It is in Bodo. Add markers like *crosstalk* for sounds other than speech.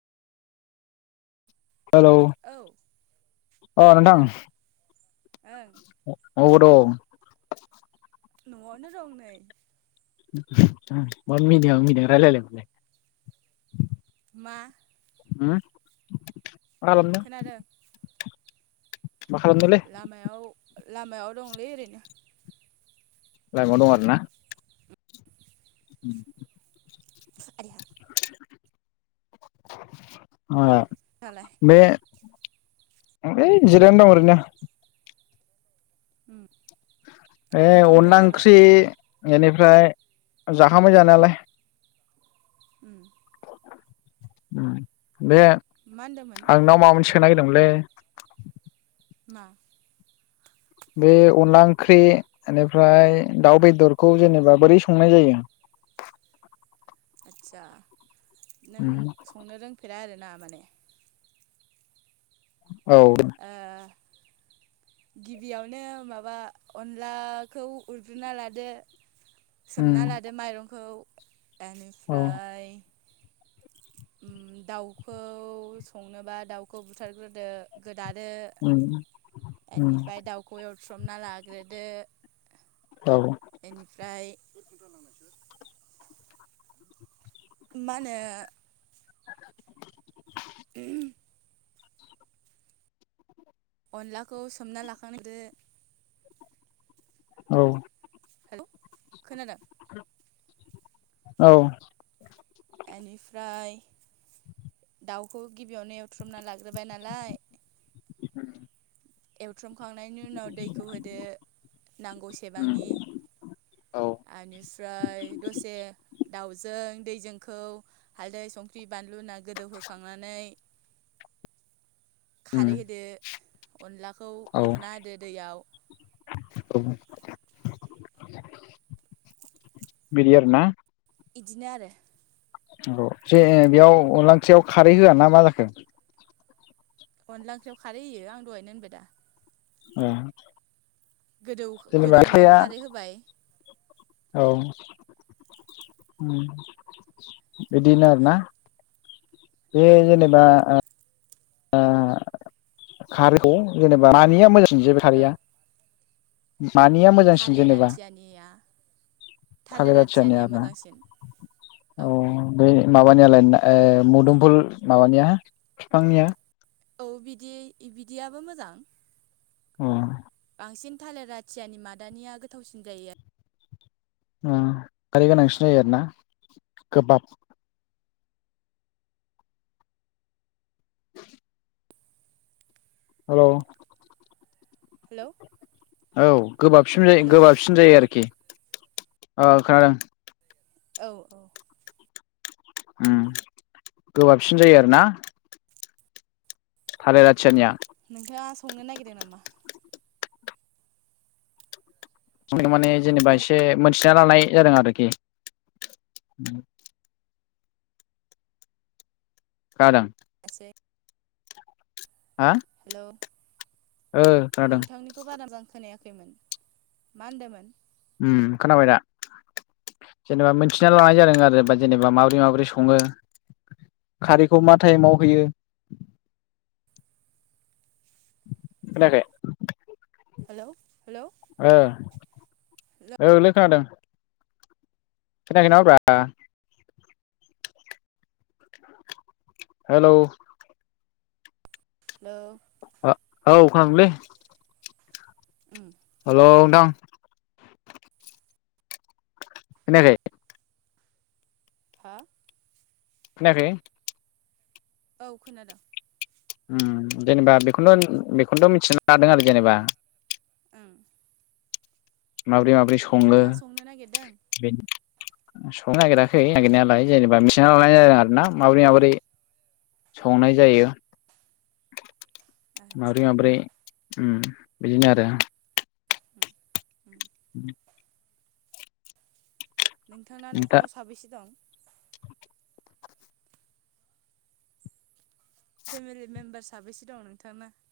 हेलौ, औ अ नोंथां! खोनादों ओं अबाव दं? न'आवनो दं नै। मा मिनिहां मिनिहां रायलायनाय बेलाय? मा? होम मा खालामदों? खोनादों मा खालामदोंलै लामायाव, लामायाव दंलै ओरैनो। लामायाव दं आरो ना? उम। आयदै हा! मा? *unintelligible* बे ऐ जिरायना दं ओरैनो। उम। ऐ ओंखामफोर अनला जाबाय ओंख्रि एनिफ्राय जाखांबाय जानायालाय। उम। उम बे मा होनदोंमोन? नोंनाव माबा मोनसे सोंनो नागिरदोंमोनलै। मा? बे अनला ओंख्रि एनिफ्राय दाउ बेदरखौ जेनेबा बोरै संनाय जायो। आदसा नों संनो रोंफेरा आरोना माने? औ। ओ। गिबियावनो माबा अनलाखौ उरग्रोना लादो। *inaudible* सोमना लादो माइरंखौ, औ एनिफ्राय अम दाउखौ संनोबा दाउखौ बुथारग्रोदो गोदादो उम उम एनिफ्राय दाउखौ एवथ्रमना लाग्रोदो। दाव एनिफ्राय मा नो *inaudible* अनलाखौ सोमना लाखांदो। औ। हेल' खोनादों? औ। एनिफ्राय दाउखौ गिबियावनो एवथ्रुमना लाग्रोबाय नालाय। एवथ्रमखांनायनि उनाव दैखौ होदो, नांगौ सेबांनि। औ आनिफ्राय दसे दाउजों दैजोंखौ हालदै संख्रि बानलु ना गोदौहोखांनानै *inaudible* उम खारै होदो अनलाखौ औ औ उरना होदो दैयाव। *unintelligible* बिदि आरो ना? इदिनो आरो। अ जे बेयाव अनलांख्रियाव खारै होआ ना मा जाखो? अनला ओंख्रियाव खारै होयो आं दहायनो होनबाय दा। *unintelligible* गोदौ जेनेबा गोदौनायाव खाया खारै होबाय। औ बिदिनो आरो ना। ओं बे औ जेनेबा आ आ खारैखौ जेनेबा मानिया मोजां जे बे खारैया? मानिया मोजांसिन थालेर जेनेबा आथियानिया। थालिर थालेरा आथियानिया आरोना मोजांसिन। औ। बै माबानिया ओ मुदुमफुल माबानिया बिफांनिया? औ बिदि बिदियाबो मोजां। अ। बांसिन थालेर आथियानि मादानिया गोथावसिन जायो आरो। खारै गोनांसिन जायो आरोना? गोबाब। *inaudible* हेल'। हेलौ। औ गोबाबसिन जायो हेलौ गोबाबसिन जायो आरोखि अह खोनादों। औ औ उम गोबाबसिन जायो आरो ना थालेर आथियानिया नोंथाङा संनो नागिरदों नामा औ माने जेनेबा एसे मोनथिना लानाय जादों आरोखि खोनादों एसे हा हेल' ओ खोनादों नोंथांनि नोंनिखौ बारा मोजां खोनायाखैमोन मा होनदोंमोन उम खोनाबायदा जेनेबा मिनथिना लानाय जादों आरो जेनेबा माबोरै माबोरै संङो खारैखौ मा टाइमाव होयो खोनायाखै हेल' हेल' ओ औ लै खोनादों खोनायाखै नामाब्रा हेल' हेलौ औ खोनादोंलै उम हेल' नोंथां खोनायाखै हो खोनायाखै औ खोनादों उम जेनेबा बेखौ बेखौथ' मिथिना लादों आरो जेनेबा ओं माबोरै माबोरै सङो नोंथाङा संनो नागिरदों बेनो संनो नागिराखै नागिरनायालाय जेनेबा मिथिना लानाय जादों आरो ना माबोरै माबोरै संनाय जायो आदसा माब्रै माब्रै उम बिदिनो आरो उम उम *inaudible* नोंथां ना दा न'खराव साबेसे दं फेमिलि मेम्बार साबैसे दं नोंथां ना